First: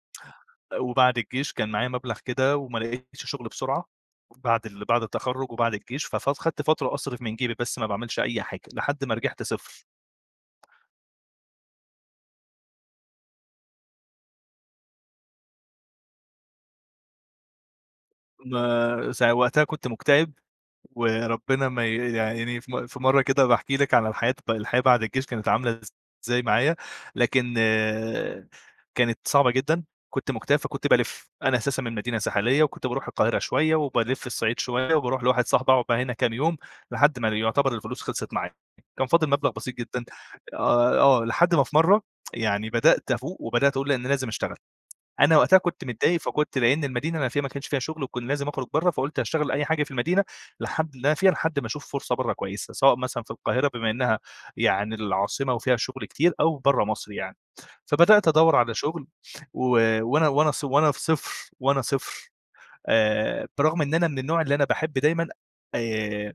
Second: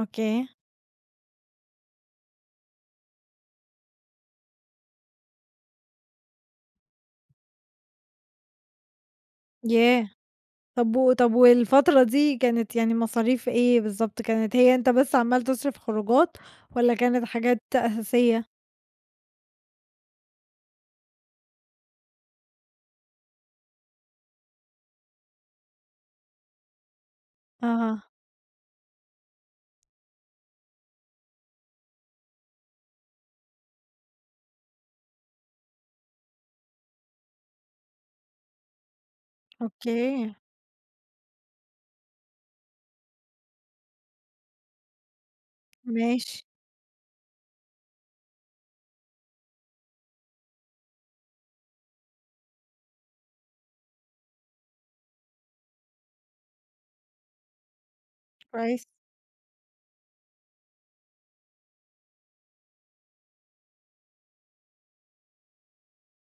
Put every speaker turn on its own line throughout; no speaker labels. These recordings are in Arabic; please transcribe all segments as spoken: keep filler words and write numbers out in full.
أوكي.
أ وبعد الجيش كان معايا مبلغ كده وما لقيتش شُغل بسرعة بعد ال بعد التخرّج وبعد الجيش، ف فاد خَدت فترة أصرف من جيبي بس ما باعملش أي حاجة، لحد ما رجِحت صفر.
ياه! طَب و طَب والفترة دي كانت يعني مصاريف إيه بالضبط، كانت هي أنت بس عمّال تصرف خروجات والّا كانت حاجات أساسية؟
ما سا وقتها كنت مُكتئب، وربنا ما ي يا عيني في م في مرّة كده هابقى احكي لِك على الحياة الحياة بعد الجيش كانت عاملة إزاي معايا، لكن
أها.
كانت صعبة جدًا كنت مُكتئب فكنت بالِف، أنا أساسًا من مدينة ساحلية وكنت باروح القاهرة شوية، وبالِف الصعيد شوية، وباروح لواحد صحبي اقعد بقى هنا كام يوم لحد ما ل يُعتبر الفلوس خلصت معايا، كان فاضل مبلغ بسيط جدًا
أوكي.
آه ي آه لحد ما في مرّة يعني بدأت افوق وبدأت اقول لا أنا لازم اشتغل. أنا وقتها كنت متضايق
ماشي.
فكنت لإن المدينة اللي أنا فيها ما كانش فيها شُغل وكنت لازم اخرج برّه، فقُلت هاشتغل أي حاجة في المدينة لحد اللي أنا فيها لحد ما اشوف فرصة برّه كويسة، سواء مثلًا في القاهرة بما إنّها يعني العاصمة وفيها شُغل كتير، أو برّه مصر يعني، فبدأت ادوّر على
كويس.
شُغل، و وأنا وأنا ص وأنا في صفر وأنا صفر آآ برغم إن أنا من النوع اللي أنا باحب دايمًا آآ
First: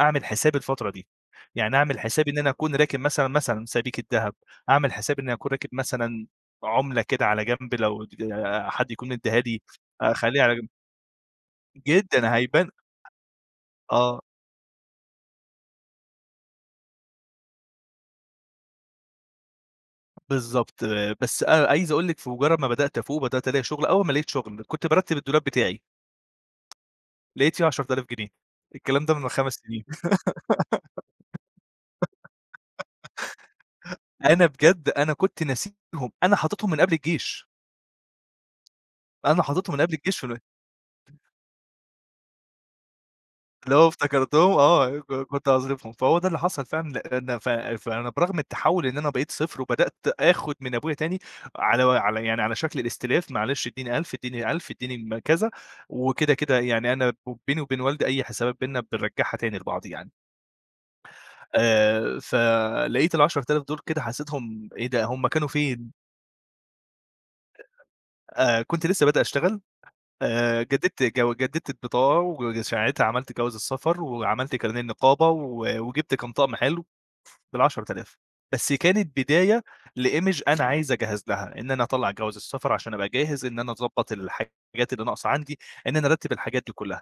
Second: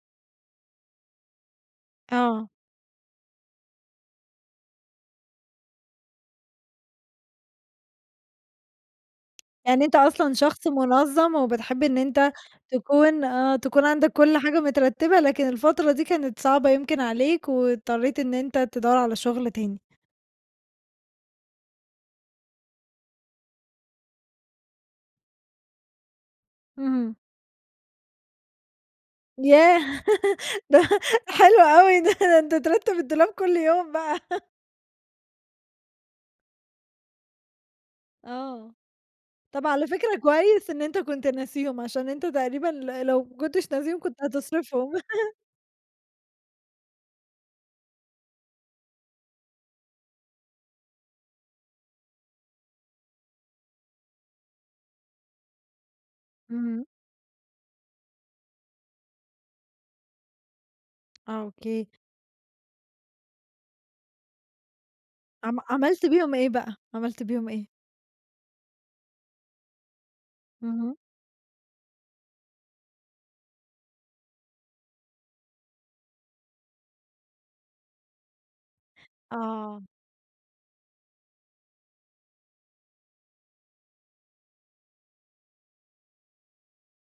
اعمل حساب الفترة دي، يعني اعمل حسابي إن
آه.
أنا اكون راكن مثلًا، مثلًا سبيكة دهب، اعمل حساب إنّي أكون راكن مثلًا عُملة كده على جنب لو اتج حد يكون مدّيها لي
يعني أنت أصلًا
أخلّيها على
شخص
جنب.
مُنظّم وبتحب إن أنت
جدًا هيبان
تكون آه تكون عندك
آه.
كل حاجة مترتبة لكن الفترة دي كانت صعبة يمكن عليك واضطريت إن أنت تدوّر على شُغل تاني.
بالضبط بس أ عايز اقول لِك في مجرّد ما بدأت افوق وبدأت الاقي شُغل، أول ما لقيت شُغل كنت بارتّب الدولاب بتاعي.
اهم.
لقيت فيه عَشَرة ألاف جنيه الكلام ده من خَمَس سنين
ياه! ده ده حلو أوي ده، ده أنت ترتّب الدولاب كل يوم بقى.
أنا بجد أنا كنت ناسيهم أنا حاططهم من قبل الجيش.
آه.
أنا
طَب
حاططهم من
على
قبل
فكرة
الجيش في ال
كويس إن أنت كنت ناسيهم عشان أنت تقريبًا ل لو ما كنتش
اللي هو
ناسيهم كنت
افتكرتهم
هتصرفهم.
آه ك كنت هاصرفهم فهو ده اللي حصل فعلًا لإن ف فأنا برغم التَحوّل إن أنا بقيت صفر وبدأت اخُد من أبويا تاني على وعلى يعني على شكل الإستلاف معلش ادّيني ألْف ادّيني ألْف اديني م كذا، وكده كده
اهم.
يعني أنا بو بيني وبين والدي أي حسابات بيننا بنرجّعها تاني لبعض يعني.
آه، أوكي.
آآ فلقيت العَشَرة آلاف دُول كده حسّيتهم إيه ده هُم كانوا
عم
فين؟
عملت بيهم إيه بقى، عملت بيهم إيه؟
آآ كنت لسه بادئ اشتغل، آآ
اهم.
جددت جو جددت البطاقة وج ساعتها عملت جواز السفر وعملت كارنيه النقابة و وجِبت كام طقم حلو بالعَشَرة آلاف بس كانت بداية
آه.
لimage أنا عايز اجهز لها، إن أنا أطلّع جواز السفر عشان أبقى جاهز إن أنا أضبّط الحاجات اللي ناقصة عندي، إن أنا أرتّب الحاجات دي كلّها.